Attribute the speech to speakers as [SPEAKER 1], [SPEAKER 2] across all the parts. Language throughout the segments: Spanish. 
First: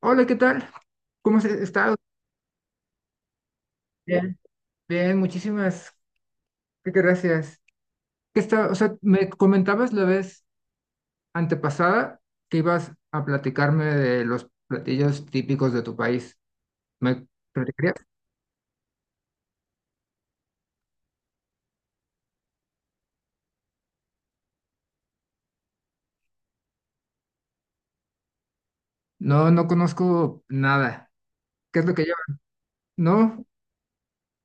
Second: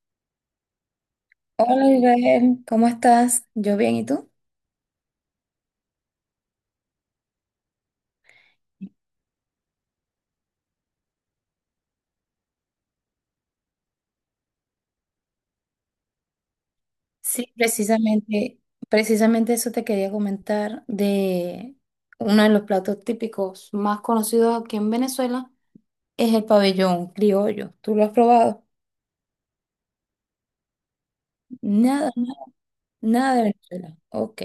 [SPEAKER 1] Hola, ¿qué tal? ¿Cómo has
[SPEAKER 2] Hola,
[SPEAKER 1] estado?
[SPEAKER 2] Isabel, ¿cómo estás? Yo bien, ¿y tú?
[SPEAKER 1] Bien, bien, muchísimas gracias. ¿Qué está, o sea, me comentabas la vez antepasada que ibas a platicarme de los platillos típicos de tu país? ¿Me
[SPEAKER 2] Sí,
[SPEAKER 1] platicarías?
[SPEAKER 2] precisamente eso te quería comentar de uno de los platos típicos más conocidos aquí en Venezuela es el pabellón criollo. ¿Tú lo has probado?
[SPEAKER 1] No, no conozco nada. ¿Qué es lo que
[SPEAKER 2] Nada,
[SPEAKER 1] lleva?
[SPEAKER 2] na- nada de
[SPEAKER 1] No,
[SPEAKER 2] Venezuela. Ok.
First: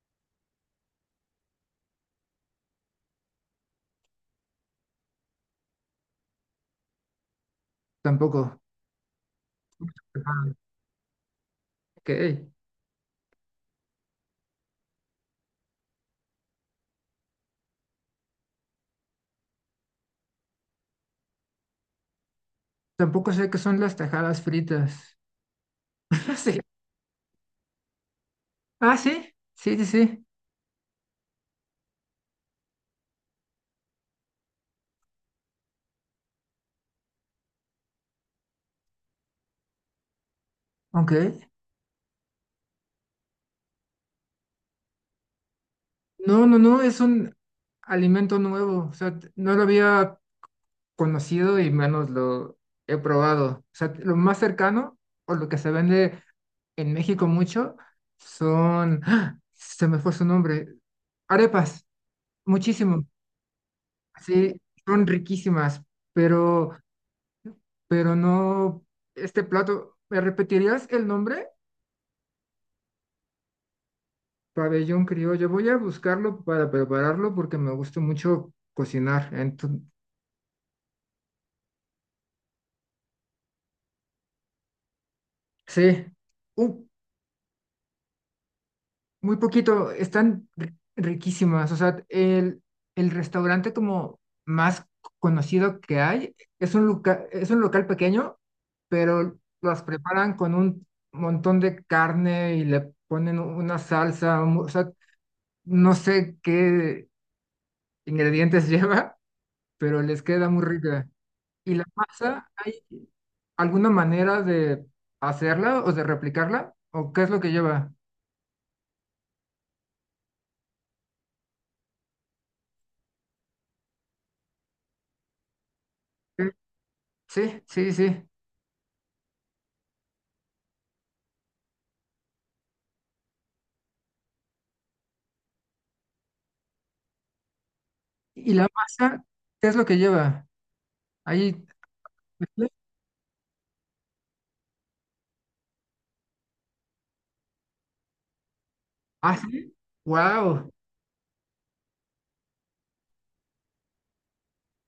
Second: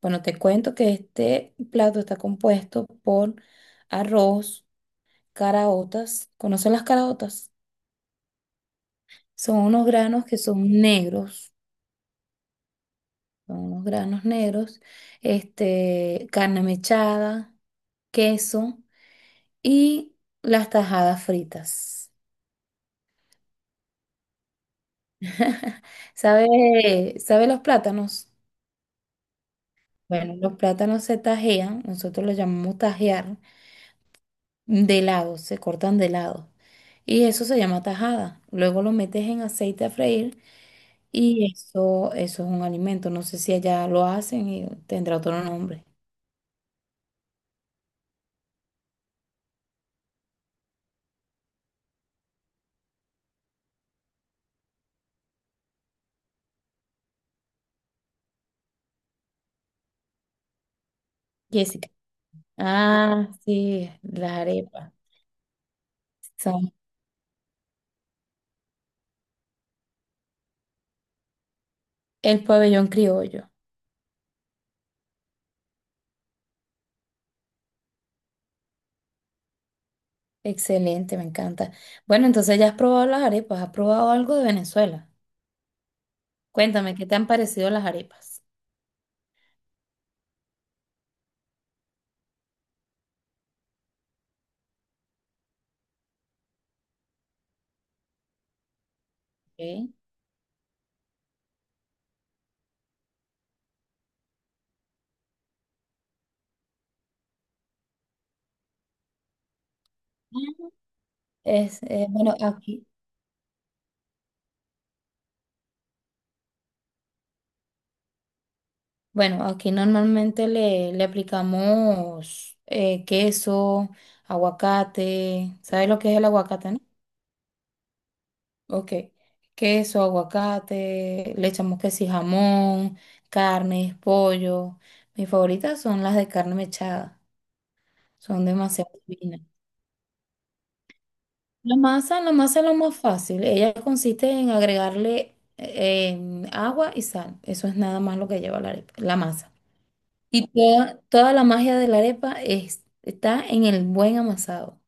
[SPEAKER 2] Bueno, te cuento que este plato está compuesto por arroz, caraotas. ¿Conoces las caraotas?
[SPEAKER 1] tampoco.
[SPEAKER 2] Son unos granos que
[SPEAKER 1] Ah,
[SPEAKER 2] son negros.
[SPEAKER 1] ok.
[SPEAKER 2] Son unos granos negros, este, carne mechada, queso y las tajadas fritas.
[SPEAKER 1] Tampoco sé qué son las tajadas fritas. Sí.
[SPEAKER 2] ¿Sabe los plátanos?
[SPEAKER 1] Ah, sí. Sí, sí, sí.
[SPEAKER 2] Bueno, los plátanos se tajean, nosotros los llamamos tajear, de lado, se cortan de lado. Y eso se llama tajada. Luego lo metes en aceite a freír
[SPEAKER 1] Ok.
[SPEAKER 2] y eso es un alimento. No sé si allá lo hacen y tendrá otro nombre.
[SPEAKER 1] No, no, no, es un alimento nuevo. O sea, no lo había conocido y menos lo he probado. O sea, lo más cercano o lo que se vende en México mucho son, ¡ah!, se me fue su nombre, arepas,
[SPEAKER 2] Jessica.
[SPEAKER 1] muchísimo.
[SPEAKER 2] Ah, sí, las
[SPEAKER 1] Sí,
[SPEAKER 2] arepas.
[SPEAKER 1] son riquísimas, pero, pero no, este plato, ¿me repetirías el nombre?
[SPEAKER 2] El pabellón criollo.
[SPEAKER 1] Pabellón criollo, voy a buscarlo para prepararlo porque me gusta mucho cocinar. Entonces,
[SPEAKER 2] Excelente, me encanta. Bueno, entonces ya has probado las arepas, has probado algo de Venezuela.
[SPEAKER 1] sí, un
[SPEAKER 2] Cuéntame, ¿qué te han parecido las arepas?
[SPEAKER 1] muy poquito, están riquísimas. O sea, el restaurante como más conocido que hay es un es un local pequeño, pero las
[SPEAKER 2] Ok.
[SPEAKER 1] preparan con un montón de carne y le ponen una salsa. O sea, no sé qué ingredientes lleva, pero les queda muy rica. Y
[SPEAKER 2] Es,
[SPEAKER 1] la
[SPEAKER 2] eh, bueno,
[SPEAKER 1] masa, ¿hay
[SPEAKER 2] aquí,
[SPEAKER 1] alguna manera de hacerla o de replicarla? ¿O qué es lo que lleva?
[SPEAKER 2] bueno, aquí normalmente le aplicamos queso, aguacate. ¿Sabes lo que es el aguacate, no?
[SPEAKER 1] Sí, sí, sí.
[SPEAKER 2] Ok. Queso, aguacate, le echamos que si jamón, carnes, pollo. Mis favoritas son las de carne mechada. Son
[SPEAKER 1] ¿Y la
[SPEAKER 2] demasiado
[SPEAKER 1] masa
[SPEAKER 2] divinas.
[SPEAKER 1] qué es lo que lleva? Ahí.
[SPEAKER 2] La masa es lo más fácil. Ella consiste en agregarle agua y sal. Eso es nada más lo que lleva la arepa, la
[SPEAKER 1] Ah,
[SPEAKER 2] masa.
[SPEAKER 1] sí.
[SPEAKER 2] Y
[SPEAKER 1] Wow.
[SPEAKER 2] toda la magia de la arepa está en el buen amasado.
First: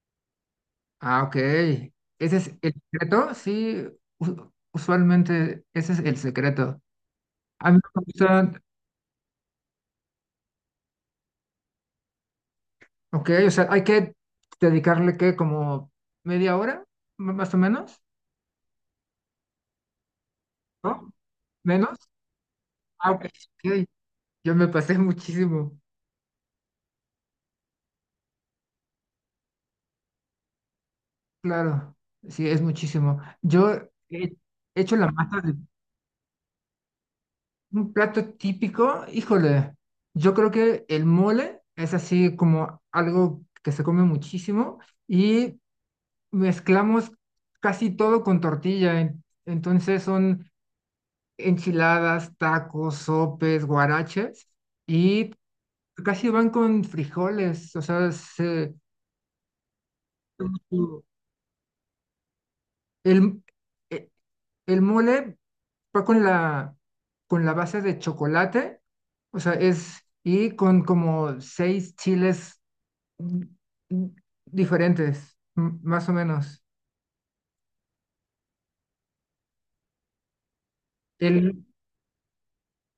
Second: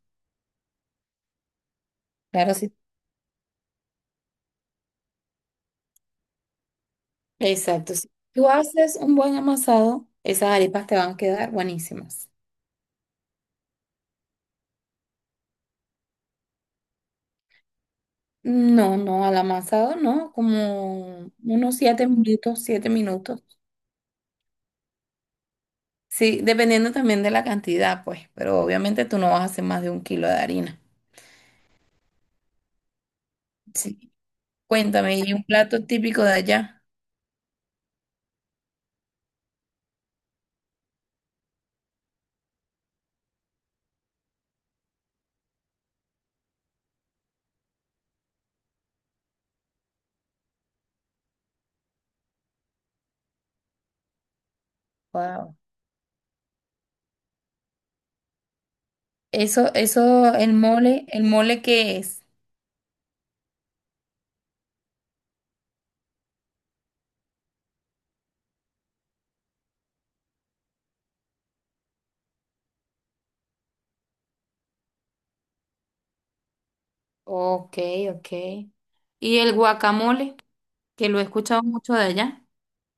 [SPEAKER 1] Ah, ok. ¿Ese es
[SPEAKER 2] Claro, sí.
[SPEAKER 1] el secreto? Sí, usualmente ese es el secreto. A mí
[SPEAKER 2] Exacto.
[SPEAKER 1] me
[SPEAKER 2] Si tú
[SPEAKER 1] gusta.
[SPEAKER 2] haces un buen amasado, esas arepas te van a quedar buenísimas.
[SPEAKER 1] Ok, o sea, hay que dedicarle que como media hora, más o menos,
[SPEAKER 2] No, no, al amasado no,
[SPEAKER 1] ¿no?
[SPEAKER 2] como unos
[SPEAKER 1] Menos.
[SPEAKER 2] siete minutos, siete
[SPEAKER 1] Ah, ok,
[SPEAKER 2] minutos.
[SPEAKER 1] ok. Yo me pasé muchísimo.
[SPEAKER 2] Sí, dependiendo también de la cantidad, pues, pero obviamente tú no vas a hacer más de 1 kilo de harina.
[SPEAKER 1] Claro, sí, es muchísimo. Yo
[SPEAKER 2] Sí.
[SPEAKER 1] he he hecho la
[SPEAKER 2] Cuéntame, ¿y
[SPEAKER 1] masa.
[SPEAKER 2] un plato típico de allá?
[SPEAKER 1] Un plato típico, híjole, yo creo que el mole es así como algo que se come muchísimo, y mezclamos casi todo con tortilla. Entonces son enchiladas, tacos, sopes, guaraches y
[SPEAKER 2] Wow.
[SPEAKER 1] casi van con frijoles. O sea,
[SPEAKER 2] ¿El mole qué es?
[SPEAKER 1] el, e- el mole va con la base de chocolate, o sea, es, y con como seis chiles mm, mm, diferentes, más o menos.
[SPEAKER 2] Ok, ok. Y el guacamole, que lo he escuchado
[SPEAKER 1] El,
[SPEAKER 2] mucho de allá.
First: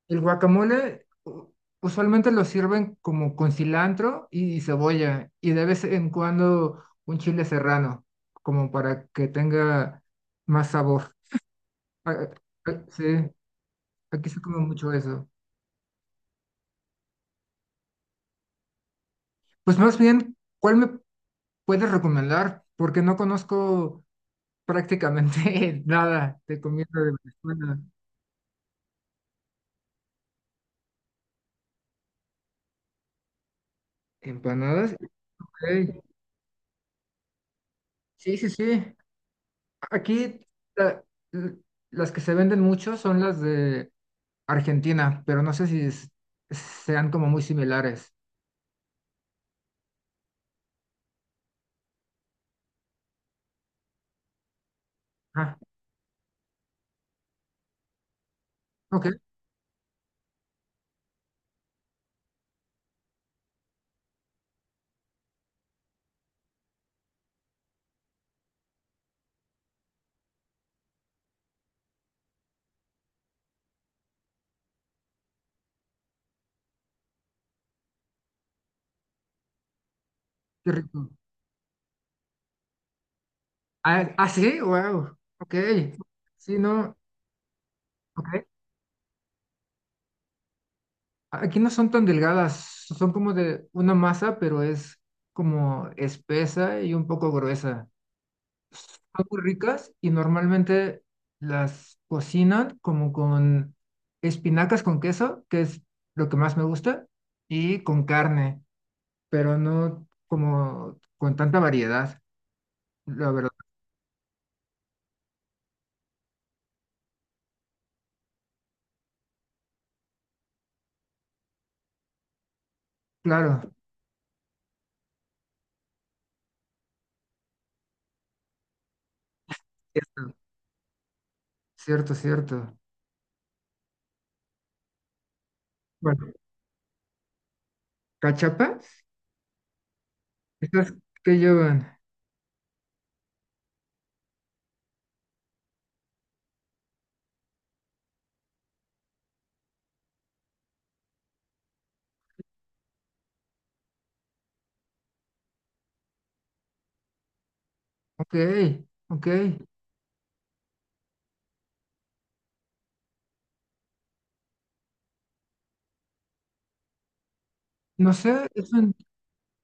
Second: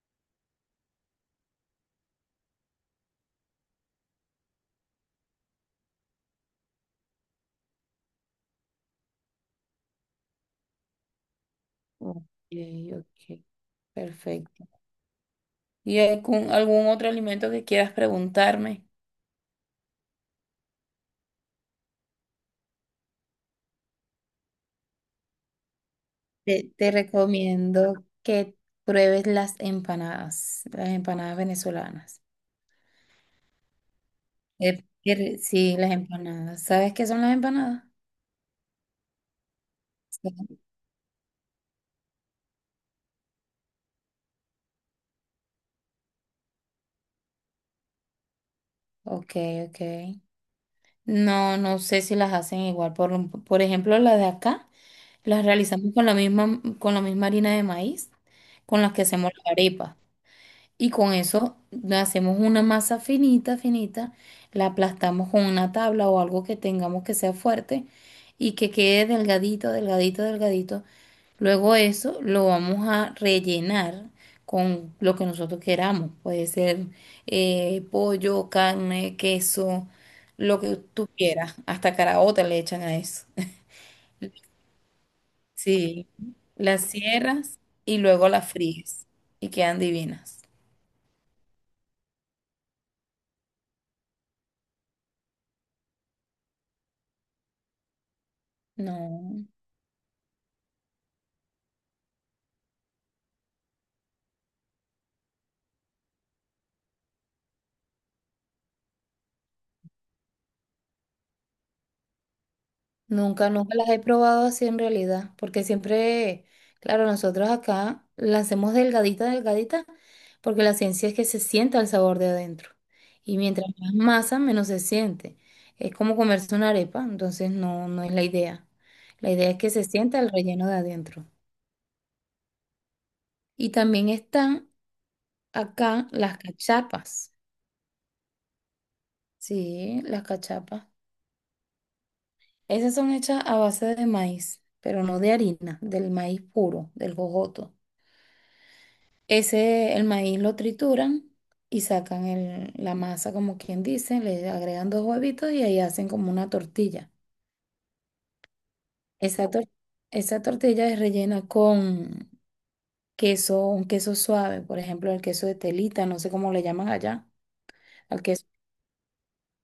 [SPEAKER 1] el guacamole usualmente lo sirven como con cilantro y cebolla y de vez en cuando un chile serrano, como para que tenga más sabor.
[SPEAKER 2] Ok,
[SPEAKER 1] Ah, ah, sí,
[SPEAKER 2] ok.
[SPEAKER 1] aquí se come
[SPEAKER 2] Perfecto.
[SPEAKER 1] mucho eso.
[SPEAKER 2] ¿Y algún otro alimento que quieras preguntarme?
[SPEAKER 1] Pues más bien, ¿cuál me puedes recomendar? Porque no conozco prácticamente nada de
[SPEAKER 2] Te,
[SPEAKER 1] comida
[SPEAKER 2] te
[SPEAKER 1] de Venezuela.
[SPEAKER 2] recomiendo que pruebes las empanadas venezolanas.
[SPEAKER 1] Empanadas,
[SPEAKER 2] Sí, las
[SPEAKER 1] ok.
[SPEAKER 2] empanadas. ¿Sabes qué son las empanadas?
[SPEAKER 1] Sí, sí, sí. Aquí
[SPEAKER 2] Sí.
[SPEAKER 1] la- l- las que se venden mucho son las de Argentina, pero no sé si sean como muy similares.
[SPEAKER 2] Ok, ok. No, no sé si las hacen igual. Por, por ejemplo, las de acá las
[SPEAKER 1] Ah,
[SPEAKER 2] realizamos con la misma harina de maíz con las que
[SPEAKER 1] ok,
[SPEAKER 2] hacemos la arepa. Y con eso hacemos una masa finita, finita, la aplastamos con una tabla o algo que tengamos que sea fuerte y que quede delgadito, delgadito, delgadito. Luego eso lo vamos a rellenar con lo que nosotros queramos. Puede ser pollo, carne, queso, lo
[SPEAKER 1] qué
[SPEAKER 2] que tú
[SPEAKER 1] rico.
[SPEAKER 2] quieras. Hasta caraota le echan a eso.
[SPEAKER 1] Ah, ah, sí, wow, ok.
[SPEAKER 2] Sí,
[SPEAKER 1] Sí,
[SPEAKER 2] las
[SPEAKER 1] no,
[SPEAKER 2] cierras y luego
[SPEAKER 1] ok.
[SPEAKER 2] las fríes y quedan divinas.
[SPEAKER 1] Aquí no son tan delgadas, son como de una masa, pero es como espesa y un poco gruesa. Son muy
[SPEAKER 2] No.
[SPEAKER 1] ricas y normalmente las cocinan como con espinacas con queso, que es lo que más me gusta, y con carne, pero no como con tanta variedad, la verdad.
[SPEAKER 2] Nunca, nunca las he probado así en realidad, porque siempre, claro, nosotros acá las hacemos delgadita, delgadita, porque la ciencia es que se sienta el sabor de adentro. Y
[SPEAKER 1] Claro,
[SPEAKER 2] mientras más masa, menos se siente. Es como comerse una arepa, entonces no, no es la idea. La idea es que se sienta el
[SPEAKER 1] cierto,
[SPEAKER 2] relleno de adentro.
[SPEAKER 1] cierto, cierto.
[SPEAKER 2] Y también están acá
[SPEAKER 1] Bueno,
[SPEAKER 2] las cachapas.
[SPEAKER 1] cachapas,
[SPEAKER 2] Sí, las cachapas.
[SPEAKER 1] estas que llevan.
[SPEAKER 2] Esas son hechas a base de maíz, pero no de harina, del maíz puro, del jojoto. Ese, el maíz lo trituran y sacan la masa, como quien dice, le agregan dos huevitos y ahí hacen como una tortilla.
[SPEAKER 1] Ok, ok.
[SPEAKER 2] Esa, tor- esa tortilla es rellena con queso, un queso suave, por ejemplo, el queso de telita, no sé cómo le llaman allá,
[SPEAKER 1] No
[SPEAKER 2] al queso.
[SPEAKER 1] sé, eso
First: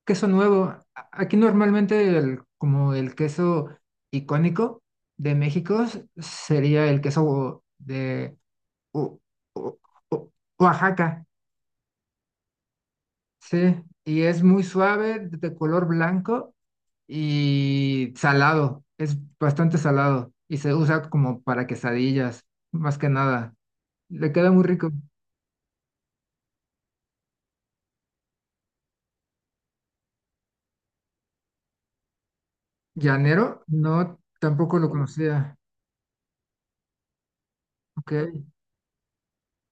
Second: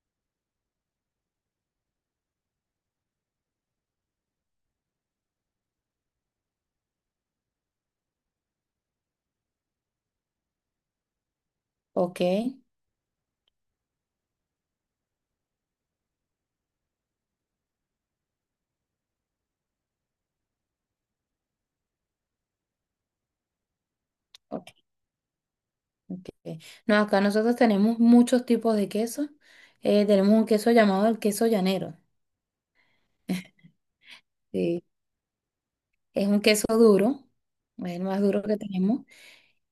[SPEAKER 1] queso nuevo. Aquí normalmente el, como el queso icónico de México sería el queso de O- O- O- Oaxaca,
[SPEAKER 2] Ok,
[SPEAKER 1] sí, y es muy suave, de color blanco y salado, es bastante salado y se usa como para quesadillas, más que nada. Le queda muy
[SPEAKER 2] ok.
[SPEAKER 1] rico.
[SPEAKER 2] No, acá nosotros tenemos muchos tipos de queso. Tenemos un queso llamado el queso llanero.
[SPEAKER 1] Llanero, no, tampoco
[SPEAKER 2] Sí.
[SPEAKER 1] lo conocía.
[SPEAKER 2] Es un queso duro, es el
[SPEAKER 1] Ok,
[SPEAKER 2] más duro que tenemos.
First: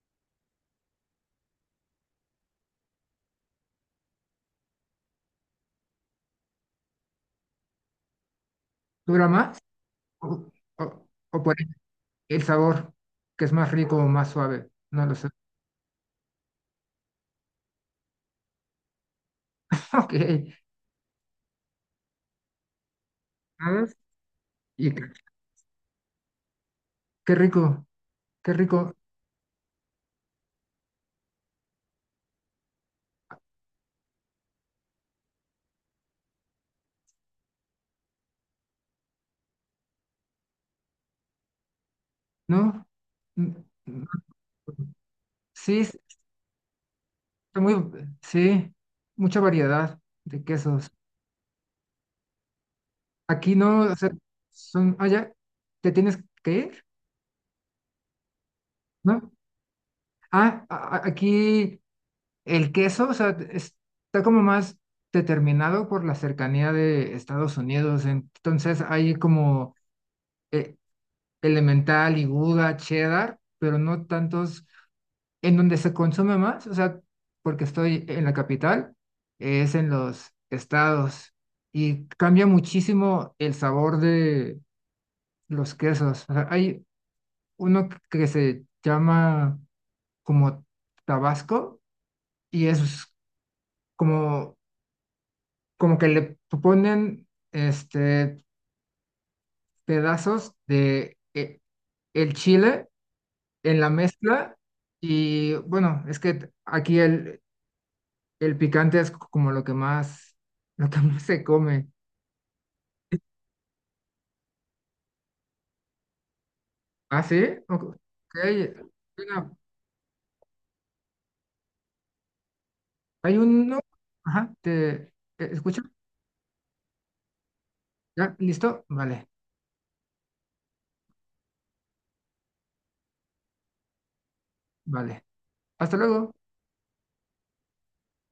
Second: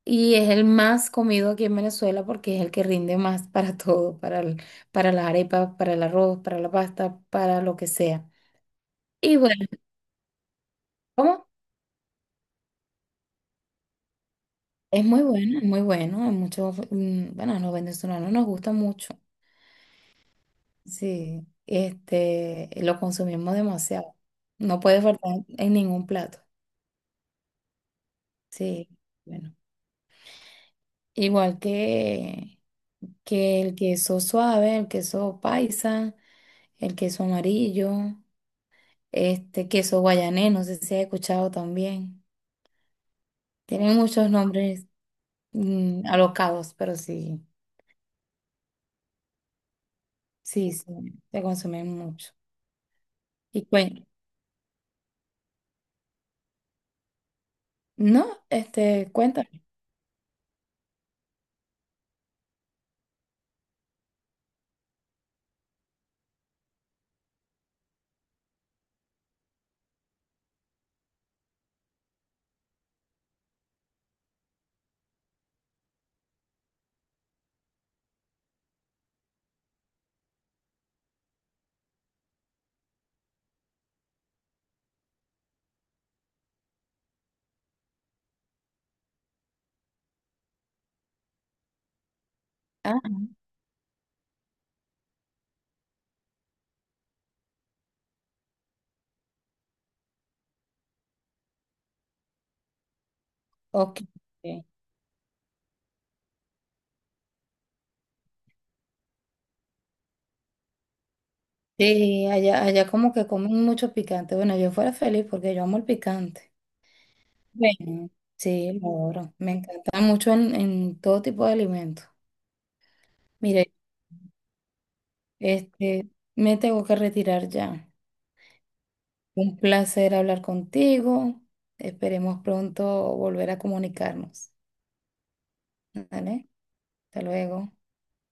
[SPEAKER 2] Y es el más comido aquí en Venezuela porque es el que rinde más para todo, para para las arepas, para el arroz, para la pasta, para lo que sea.
[SPEAKER 1] ¿dura
[SPEAKER 2] Y bueno,
[SPEAKER 1] más? ¿O, o, o
[SPEAKER 2] ¿cómo?
[SPEAKER 1] por el sabor, que es más rico o más suave,
[SPEAKER 2] Es
[SPEAKER 1] no lo
[SPEAKER 2] muy
[SPEAKER 1] sé.
[SPEAKER 2] bueno, es muy bueno. Hay mucho, bueno, a los venezolanos nos gusta mucho.
[SPEAKER 1] Ok,
[SPEAKER 2] Sí, este, lo consumimos
[SPEAKER 1] ¿sabes?
[SPEAKER 2] demasiado. No
[SPEAKER 1] Y
[SPEAKER 2] puede
[SPEAKER 1] qué,
[SPEAKER 2] faltar en ningún plato.
[SPEAKER 1] qué rico, qué
[SPEAKER 2] Sí,
[SPEAKER 1] rico,
[SPEAKER 2] bueno. Igual que el queso suave, el queso paisa, el queso amarillo. Este queso guayanés, no sé si has escuchado también.
[SPEAKER 1] ¿no? Mm,
[SPEAKER 2] Tienen
[SPEAKER 1] mm,
[SPEAKER 2] muchos nombres
[SPEAKER 1] sí,
[SPEAKER 2] alocados, pero sí,
[SPEAKER 1] está muy, sí, mucha variedad de
[SPEAKER 2] sí, sí,
[SPEAKER 1] quesos.
[SPEAKER 2] se consumen mucho.
[SPEAKER 1] Aquí
[SPEAKER 2] Y
[SPEAKER 1] no, o sea, son, allá, te tienes que ir,
[SPEAKER 2] no, este,
[SPEAKER 1] ¿no?
[SPEAKER 2] cuéntame.
[SPEAKER 1] Ah, aquí el queso, o sea, está como más determinado por la cercanía de Estados Unidos, entonces hay como... eh, Elemental y Gouda, Cheddar, pero no tantos. En donde se consume más, o sea, porque estoy en la capital, es en los estados, y cambia muchísimo el sabor de los quesos. O sea, hay uno que se llama como Tabasco y
[SPEAKER 2] Ah,
[SPEAKER 1] es como, como que le ponen este pedazos de el chile en la
[SPEAKER 2] ok.
[SPEAKER 1] mezcla
[SPEAKER 2] Ok.
[SPEAKER 1] y bueno, es que aquí el picante es como lo que más, lo que más se come.
[SPEAKER 2] Sí, allá, allá como que comen mucho picante. Bueno, yo fuera feliz porque yo amo el picante.
[SPEAKER 1] ¿Ah, sí? Ok.
[SPEAKER 2] Bueno,
[SPEAKER 1] Hay
[SPEAKER 2] sí, lo adoro. Me
[SPEAKER 1] una-
[SPEAKER 2] encanta mucho en todo tipo de alimentos.
[SPEAKER 1] hay
[SPEAKER 2] Mire,
[SPEAKER 1] uno. Ajá, ¿te, te escucho?
[SPEAKER 2] este, me tengo que retirar ya.
[SPEAKER 1] ¿Ya? ¿Listo? Vale,
[SPEAKER 2] Un placer hablar contigo. Esperemos pronto volver a comunicarnos.
[SPEAKER 1] vale. Hasta luego.
[SPEAKER 2] ¿Vale? Hasta luego.